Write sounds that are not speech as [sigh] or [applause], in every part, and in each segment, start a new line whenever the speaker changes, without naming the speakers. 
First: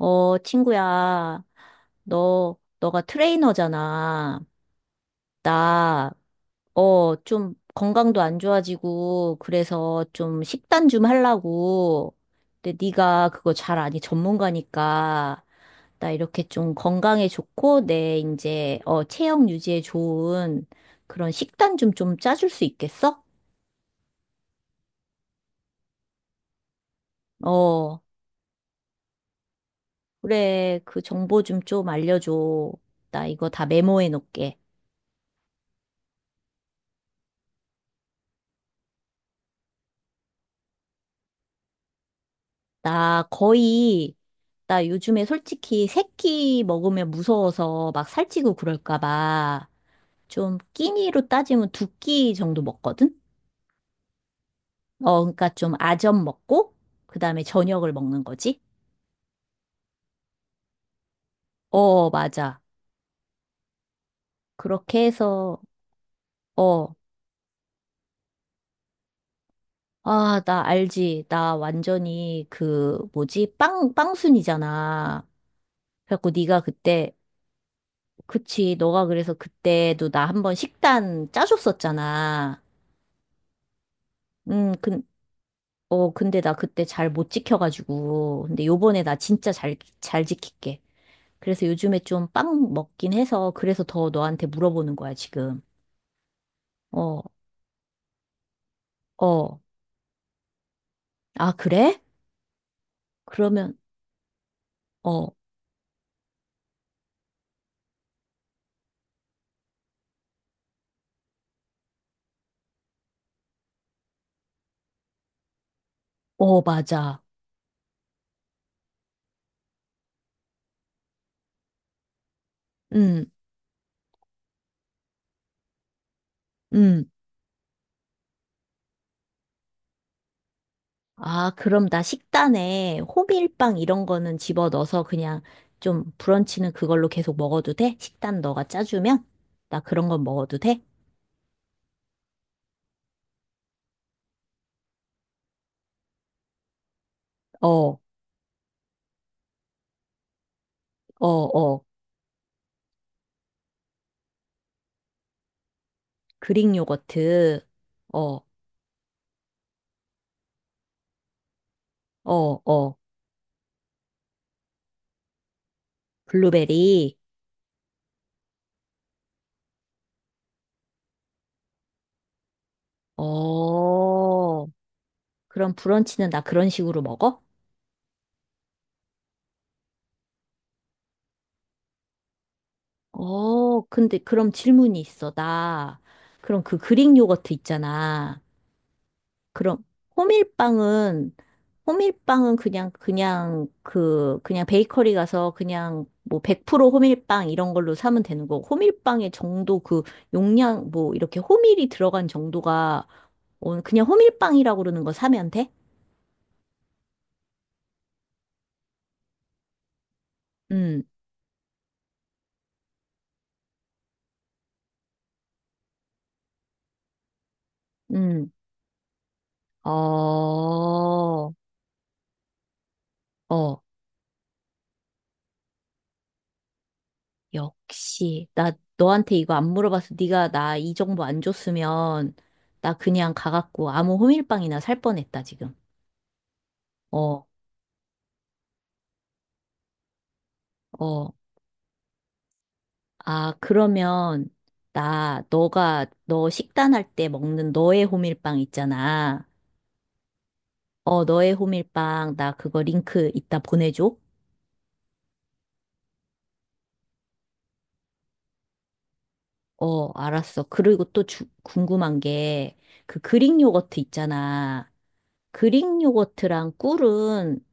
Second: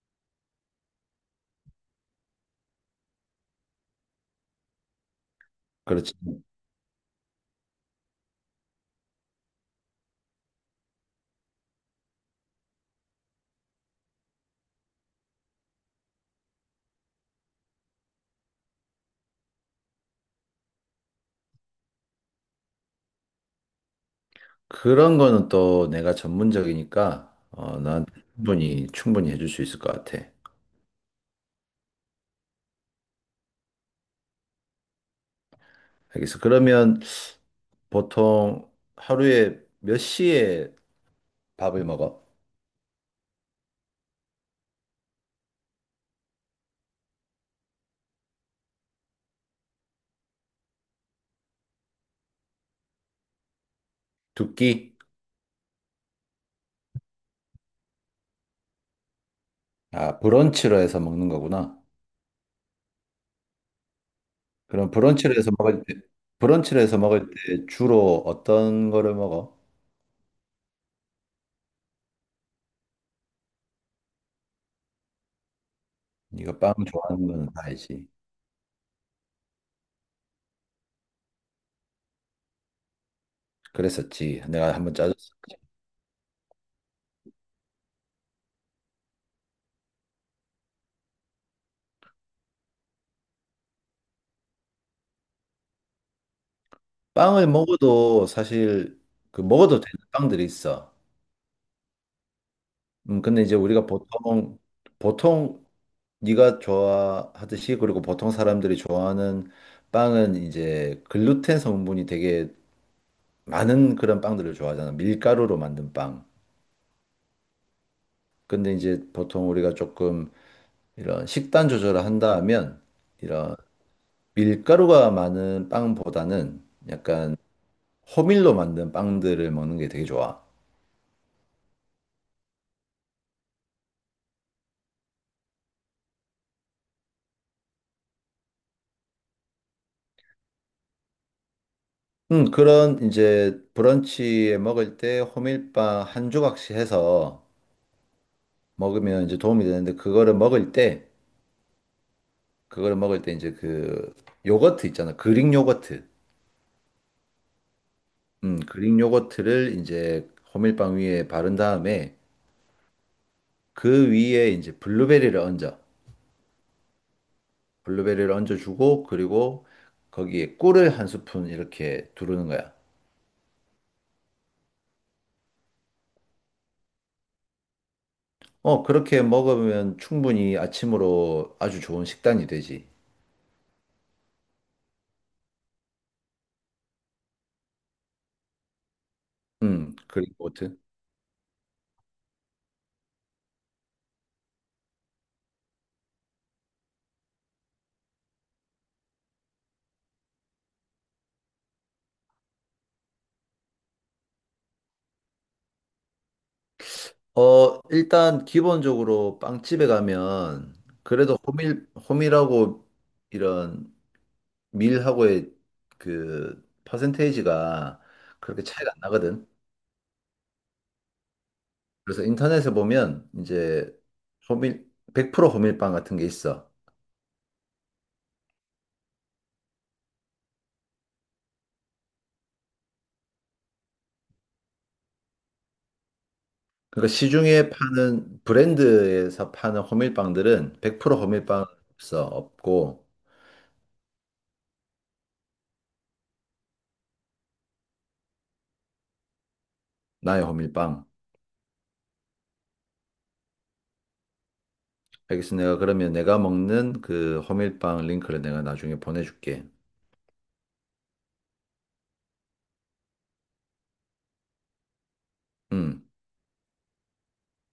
어, 친구야, 너가 트레이너잖아. 나,
그렇지.
어, 좀 건강도 안 좋아지고, 그래서 좀 식단 좀 하려고. 근데 네가 그거 잘 아니, 전문가니까. 나 이렇게 좀 건강에 좋고, 내 이제, 어, 체형 유지에 좋은 그런 식단 좀 짜줄 수 있겠어?
그런 거는 또 내가 전문적이니까
어,
나한테 충분히 해줄 수 있을 것 같아.
그래. 그 정보 좀 알려줘. 나 이거 다 메모해 놓을게.
알겠어. 그러면 보통 하루에 몇 시에 밥을 먹어?
나 거의, 나 요즘에 솔직히 새끼 먹으면 무서워서 막 살찌고 그럴까 봐. 좀 끼니로 따지면 두 끼 정도 먹거든?
두 끼?
어, 그러니까 좀 아점 먹고, 그 다음에 저녁을 먹는 거지?
아, 브런치로 해서 먹는 거구나.
어, 맞아.
그럼
그렇게 해서,
브런치로
어,
해서 먹을 때 주로 어떤 거를 먹어?
아, 나 알지. 나 완전히 그, 뭐지? 빵순이잖아. 그래갖고
네가
네가
빵
그때,
좋아하는 거는 다 알지.
그치. 너가 그래서 그때도 나 한번 식단 짜줬었잖아.
그랬었지. 내가 한번
그,
짜줬어.
어, 근데 나 그때 잘 못 지켜가지고. 근데 요번에 나 진짜 잘 지킬게. 그래서 요즘에 좀 빵 먹긴 해서 그래서 더 너한테 물어보는 거야, 지금. 어,
빵을 먹어도 사실 그
어.
먹어도 되는 빵들이 있어.
아, 그래?
근데 이제
그러면,
우리가 보통,
어,
보통 네가 좋아하듯이, 그리고 보통 사람들이 좋아하는 빵은 이제 글루텐 성분이 되게 많은 그런 빵들을 좋아하잖아. 밀가루로 만든 빵.
어, 맞아.
근데 이제 보통 우리가 조금 이런 식단 조절을 한다 하면
음,
이런 밀가루가 많은 빵보다는
음.
약간 호밀로 만든 빵들을 먹는 게 되게 좋아.
아, 그럼 나 식단에 호밀빵 이런 거는 집어넣어서 그냥 좀 브런치는 그걸로 계속 먹어도 돼? 식단 너가 짜주면? 나 그런 건 먹어도 돼?
그런 이제 브런치에 먹을 때 호밀빵 한 조각씩 해서
어, 어,
먹으면 이제 도움이 되는데,
어.
그거를 먹을 때 이제 그 요거트 있잖아. 그릭 요거트.
그릭 요거트. 어,
그릭 요거트를 이제 호밀빵 위에 바른 다음에
어, 어.
그 위에 이제 블루베리를 얹어.
블루베리.
블루베리를 얹어주고, 그리고 거기에 꿀을 한 스푼 이렇게 두르는 거야.
어, 그럼 브런치는 나 그런 식으로 먹어?
어, 그렇게 먹으면 충분히 아침으로 아주 좋은 식단이 되지.
어, 근데 그럼 질문이 있어. 나, 그럼 그 그릭 요거트 있잖아. 그럼
그릭 요거트.
호밀빵은, 호밀빵은 그냥 베이커리 가서 그냥 뭐 100% 호밀빵 이런 걸로 사면 되는 거고, 호밀빵의 정도 그 용량, 뭐 이렇게 호밀이 들어간 정도가, 어, 그냥 호밀빵이라고 그러는 거 사면 돼?
어, 일단 기본적으로 빵집에 가면
음,
그래도 호밀하고 이런 밀하고의 그 퍼센테이지가
음.
그렇게 차이가 안 나거든.
어,
그래서 인터넷에 보면
어,
이제 호밀, 100% 호밀빵 같은 게 있어.
역시. 나 너한테 이거 안 물어봐서 네가 나 이 정보 안 줬으면 나 그냥 가갖고 아무 호밀빵이나 살 뻔했다, 지금.
그러니까
어,
시중에 파는 브랜드에서 파는 호밀빵들은 100%
어.
호밀빵 없어. 없고.
아, 그러면 나 너가 너 식단할 때 먹는 너의 호밀빵 있잖아.
나의 호밀빵.
어, 너의 호밀빵 나 그거 링크 이따 보내줘.
알겠어. 내가 그러면 내가 먹는 그 호밀빵 링크를 내가 나중에 보내줄게.
어, 알았어. 그리고 또 주, 궁금한 게 그 그릭 요거트 있잖아. 그릭
음.
요거트랑 꿀은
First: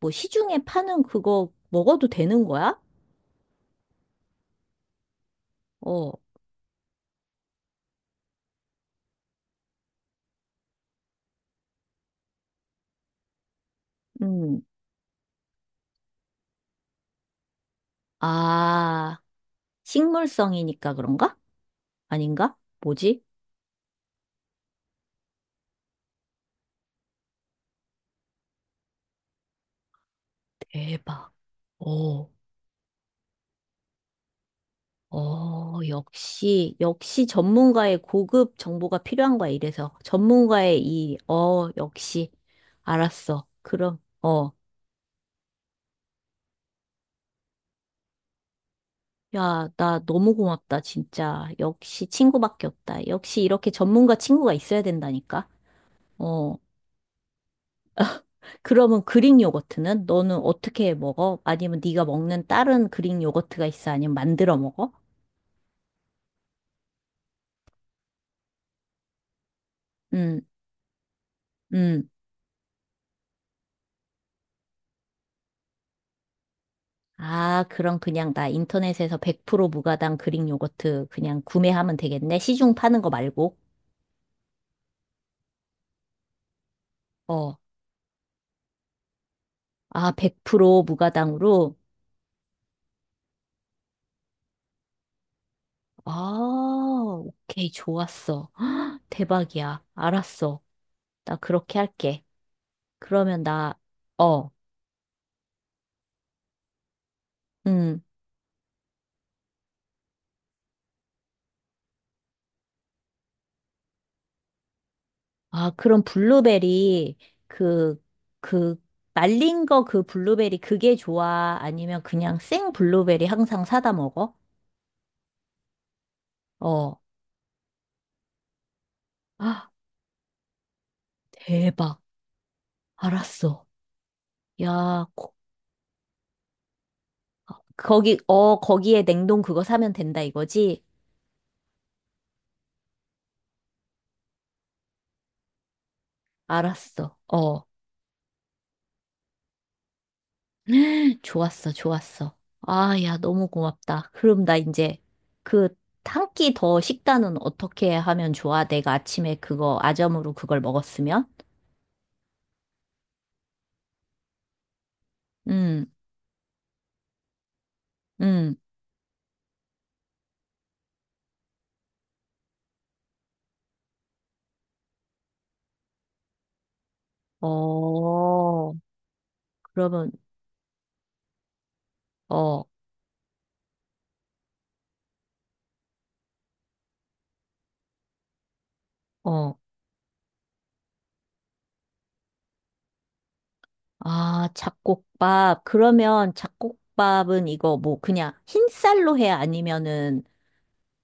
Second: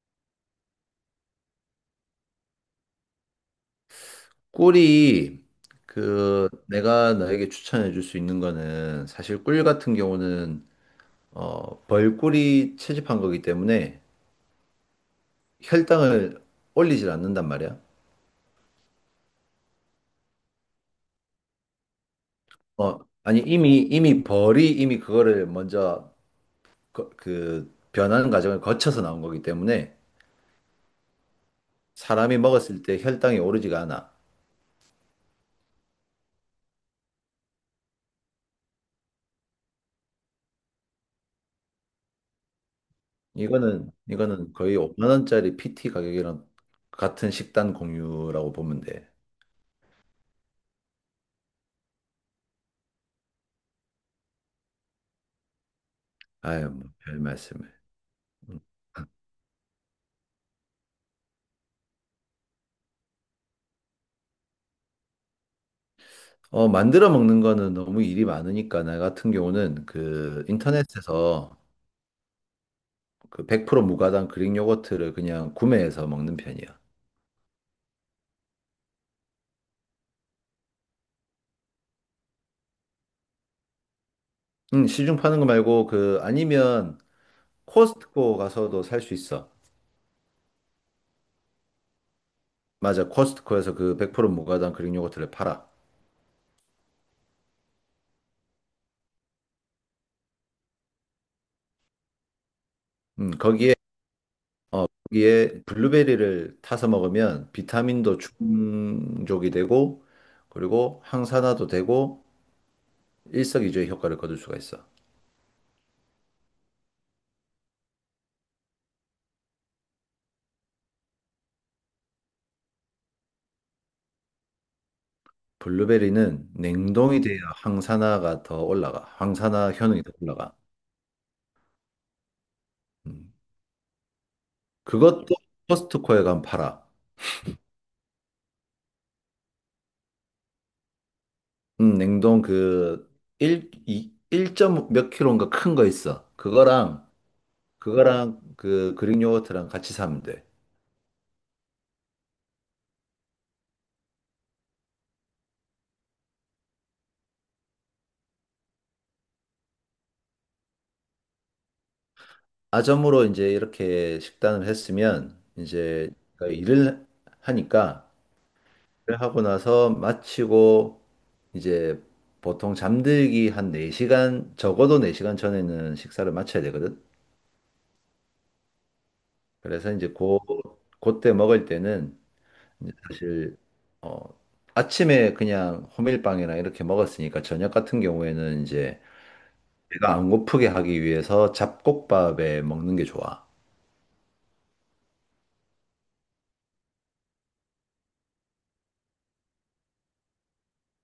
뭐 시중에 파는 그거 먹어도 되는 거야?
꿀이,
어,
그 내가 너에게 추천해 줄 수 있는 거는 사실 꿀 같은 경우는 벌꿀이 채집한 거기 때문에
음.
혈당을 올리질 않는단 말이야.
아, 식물성이니까 그런가? 아닌가? 뭐지?
아니, 이미 벌이 이미 그거를 먼저 그 변하는 과정을 거쳐서 나온 거기 때문에
대박. 어,
사람이 먹었을 때 혈당이 오르지가 않아.
어, 역시 전문가의 고급 정보가 필요한 거야, 이래서. 전문가의 이, 어, 역시. 알았어.
이거는
그럼, 어.
이거는 거의 5만 원짜리 PT 가격이랑 같은 식단 공유라고 보면 돼.
야, 나 너무 고맙다, 진짜. 역시 친구밖에 없다. 역시 이렇게 전문가 친구가 있어야 된다니까. 어.
아유, 뭐별 말씀을.
그러면 그릭 요거트는 너는 어떻게 먹어? 아니면 네가 먹는 다른 그릭 요거트가 있어? 아니면 만들어 먹어?
어, 만들어 먹는 거는 너무 일이 많으니까 나 같은 경우는
음,
그 인터넷에서
음.
그 100% 무가당 그릭 요거트를 그냥 구매해서 먹는 편이야.
아, 그럼 그냥 나 인터넷에서 100% 무가당 그릭 요거트 그냥 구매하면 되겠네. 시중 파는 거 말고.
응, 시중 파는 거 말고, 그 아니면
어.
코스트코 가서도 살 수 있어.
아, 100% 무가당으로.
맞아, 코스트코에서 그 100% 무가당 그릭 요거트를 팔아.
아, 오케이. 좋았어. [gasps] 헉, 대박이야. 알았어. 나 그렇게 할게. 그러면
거기에
나, 어,
거기에 블루베리를 타서 먹으면
음.
비타민도 충족이 되고, 그리고 항산화도 되고 일석이조의 효과를 거둘 수가 있어.
아, 그럼 블루베리, 그, 그, 말린 거 그 블루베리 그게 좋아? 아니면 그냥 생 블루베리 항상 사다 먹어?
블루베리는
어.
냉동이 돼야 항산화가 더 올라가.
아,
항산화 효능이 더 올라가.
대박.
음.
알았어. 야, 거,
그것도 코스트코에 가면 팔아.
거기, 어, 거기에 냉동 그거 사면 된다 이거지?
냉동 그 1, 2, 1.몇 킬로인가 큰 거 있어. 그거랑
알았어. 어.
그 그릭 요거트랑 같이 사면 돼.
[gasps] [laughs] 좋았어. 아, 야, 너무 고맙다. 그럼 나 이제 그, 한 끼 더 식단은 어떻게 하면 좋아? 내가 아침에 그거 아점으로 그걸 먹었으면?
아점으로 이제 이렇게 식단을 했으면,
음,
이제 일을 하니까,
음.
하고 나서 마치고 이제 보통 잠들기 한 4시간, 적어도 4시간 전에는 식사를 마쳐야 되거든.
어,
그래서 이제
그러면,
그때 먹을 때는
어,
이제 사실, 어, 아침에 그냥 호밀빵이나 이렇게 먹었으니까 저녁 같은 경우에는 이제
어,
배가 안 고프게 하기 위해서 잡곡밥에 먹는 게 좋아.
아, 잡곡밥. 그러면 잡곡밥은 이거 뭐 그냥 흰쌀로 해? 아니면은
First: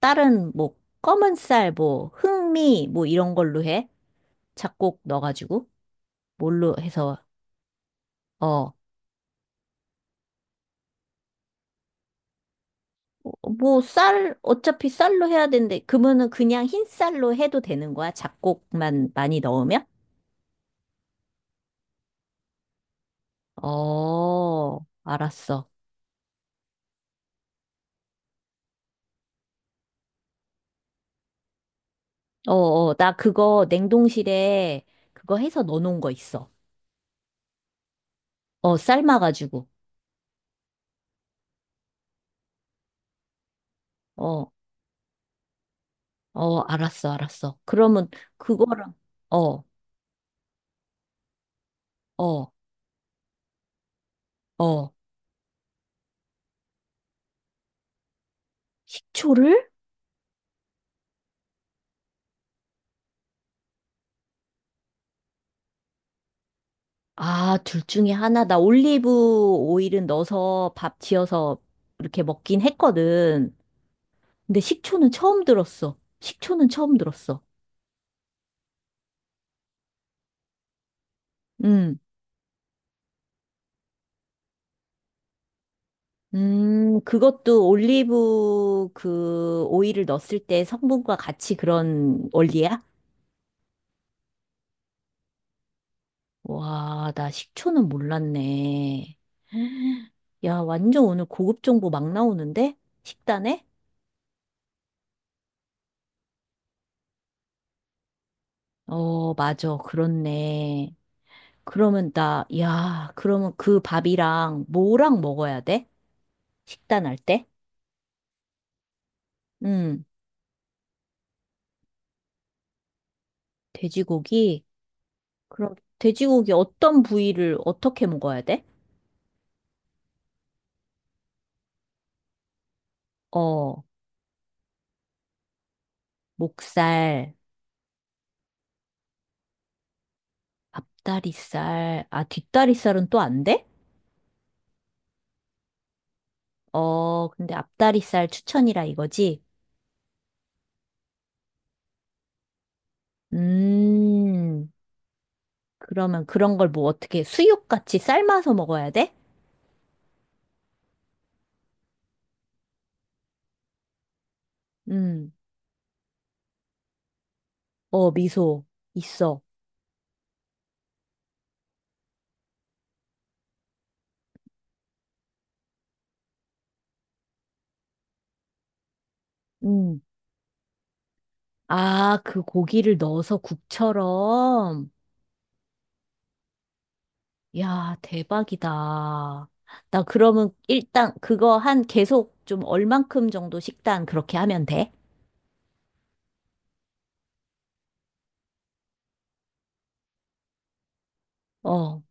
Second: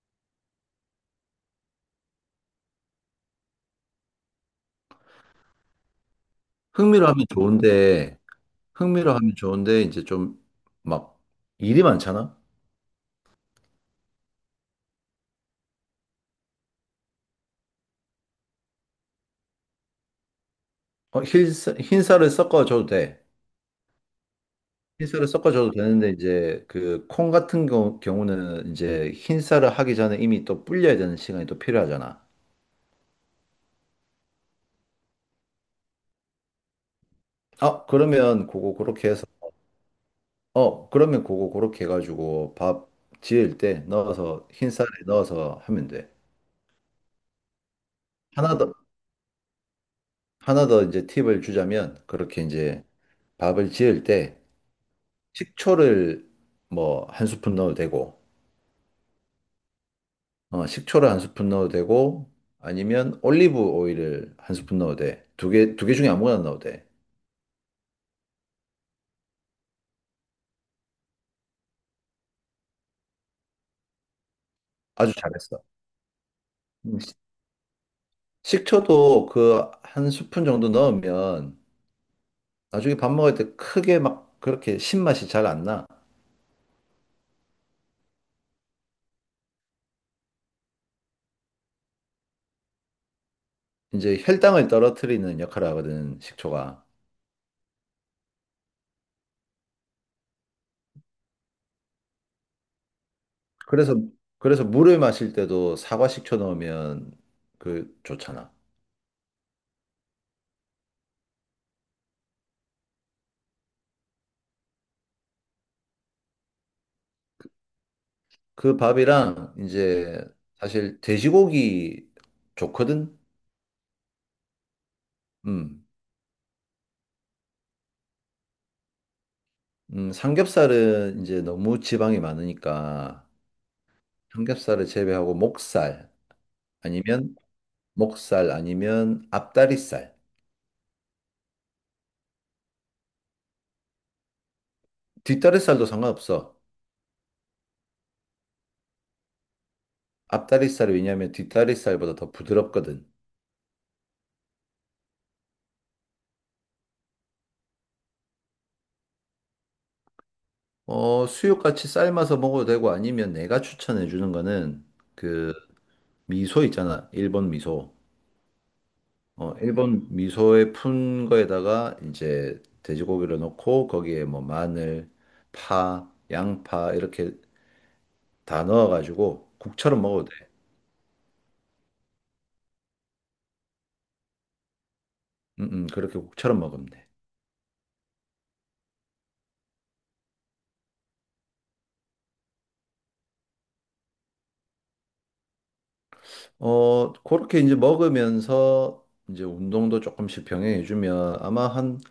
다른 뭐 검은 쌀, 뭐 흑미, 뭐 이런 걸로 해? 잡곡 넣어가지고? 뭘로
흥미로
해서,
하면 좋은데,
어,
흥미로 하면 좋은데 이제 좀 막 일이 많잖아.
뭐 쌀, 어차피 쌀로 해야 되는데, 그러면은 그냥 흰쌀로 해도 되는 거야? 잡곡만 많이 넣으면?
어, 흰쌀을 섞어줘도 돼.
어,
흰쌀을
알았어.
섞어줘도 되는데 이제 그 콩 같은 경우는 이제 흰쌀을 하기 전에 이미 또 불려야 되는 시간이 또 필요하잖아.
어, 어, 나 그거 냉동실에 그거 해서 넣어놓은 거 있어.
어, 그러면 그거
어,
그렇게 해서.
삶아가지고.
어, 그러면 그거 그렇게 해가지고 밥 지을 때 넣어서
어,
흰쌀에 넣어서 하면 돼.
어, 알았어. 그러면
하나 더
그거랑, 어,
하나 더 이제 팁을 주자면, 그렇게
어,
이제 밥을 지을 때
어,
식초를 뭐 한 스푼 넣어도 되고.
식초를?
어, 식초를 한 스푼 넣어도 되고, 아니면 올리브 오일을 한 스푼 넣어도 돼. 두 개 중에 아무거나 넣어도 돼.
아, 둘 중에 하나. 나 올리브 오일은 넣어서 밥 지어서 이렇게 먹긴 했거든. 근데 식초는
아주
처음
잘했어.
들었어. 식초는 처음
음, 시-
들었어.
식초도 그 한 스푼 정도 넣으면
음,
나중에 밥 먹을 때 크게 막 그렇게 신맛이 잘 안 나.
그것도 올리브 그 오일을 넣었을 때 성분과 같이 그런 원리야?
이제 혈당을 떨어뜨리는 역할을 하거든, 식초가.
와, 나 식초는 몰랐네. 야, 완전 오늘 고급 정보 막 나오는데? 식단에?
그래서, 그래서 물을 마실 때도 사과 식초 넣으면 그 좋잖아.
어, 맞아. 그렇네. 그러면 나, 야, 그러면 그 밥이랑 뭐랑 먹어야 돼? 식단할 때?
그 밥이랑
음,
이제 사실 돼지고기 좋거든?
돼지고기? 그럼
음,
돼지고기 어떤 부위를 어떻게 먹어야 돼?
삼겹살은 이제 너무 지방이 많으니까
어,
삼겹살을 제외하고
목살,
아니면 목살 아니면 앞다리살.
앞다리살, 아, 뒷다리살은 또 안 돼?
뒷다리살도 상관없어.
어, 근데 앞다리살 추천이라 이거지?
앞다리살이, 왜냐면 뒷다리살보다 더 부드럽거든.
음, 그러면 그런 걸 뭐 어떻게 수육같이 삶아서 먹어야 돼?
어, 수육같이 삶아서 먹어도 되고 아니면 내가 추천해 주는 거는
음,
그 미소 있잖아. 일본 미소.
어, 미소 있어.
어, 일본 미소에 푼 거에다가 이제 돼지고기를 넣고, 거기에 뭐 마늘, 파, 양파 이렇게 다 넣어가지고
음,
국처럼 먹어도 돼.
아, 그 고기를 넣어서 국처럼.
그렇게 국처럼 먹으면 돼.
야, 대박이다. 나 그러면 일단 그거 한 계속 좀 얼만큼 정도 식단 그렇게 하면 돼?
어, 그렇게 이제 먹으면서 이제 운동도 조금씩 병행해주면 아마 한,
어.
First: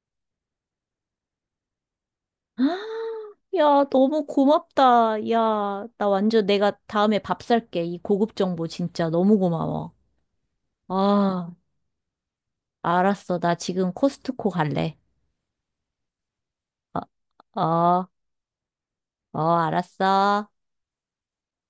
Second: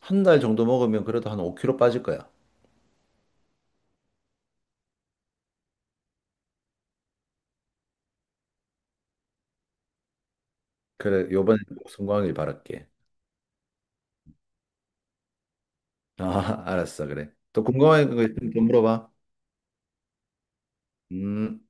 한 달 정도 먹으면 그래도 한 5kg 빠질 거야.
[gasps] 야, 너무 고맙다. 야, 나 완전 내가 다음에 밥 살게. 이 고급 정보 진짜 너무 고마워.
그래,
아.
요번에 꼭 성공하길 바랄게.
알았어. 나 지금 코스트코 갈래.
아, [laughs] 알았어, 그래. 또
어,
궁금한 거 있으면 좀 물어봐.
알았어.
음.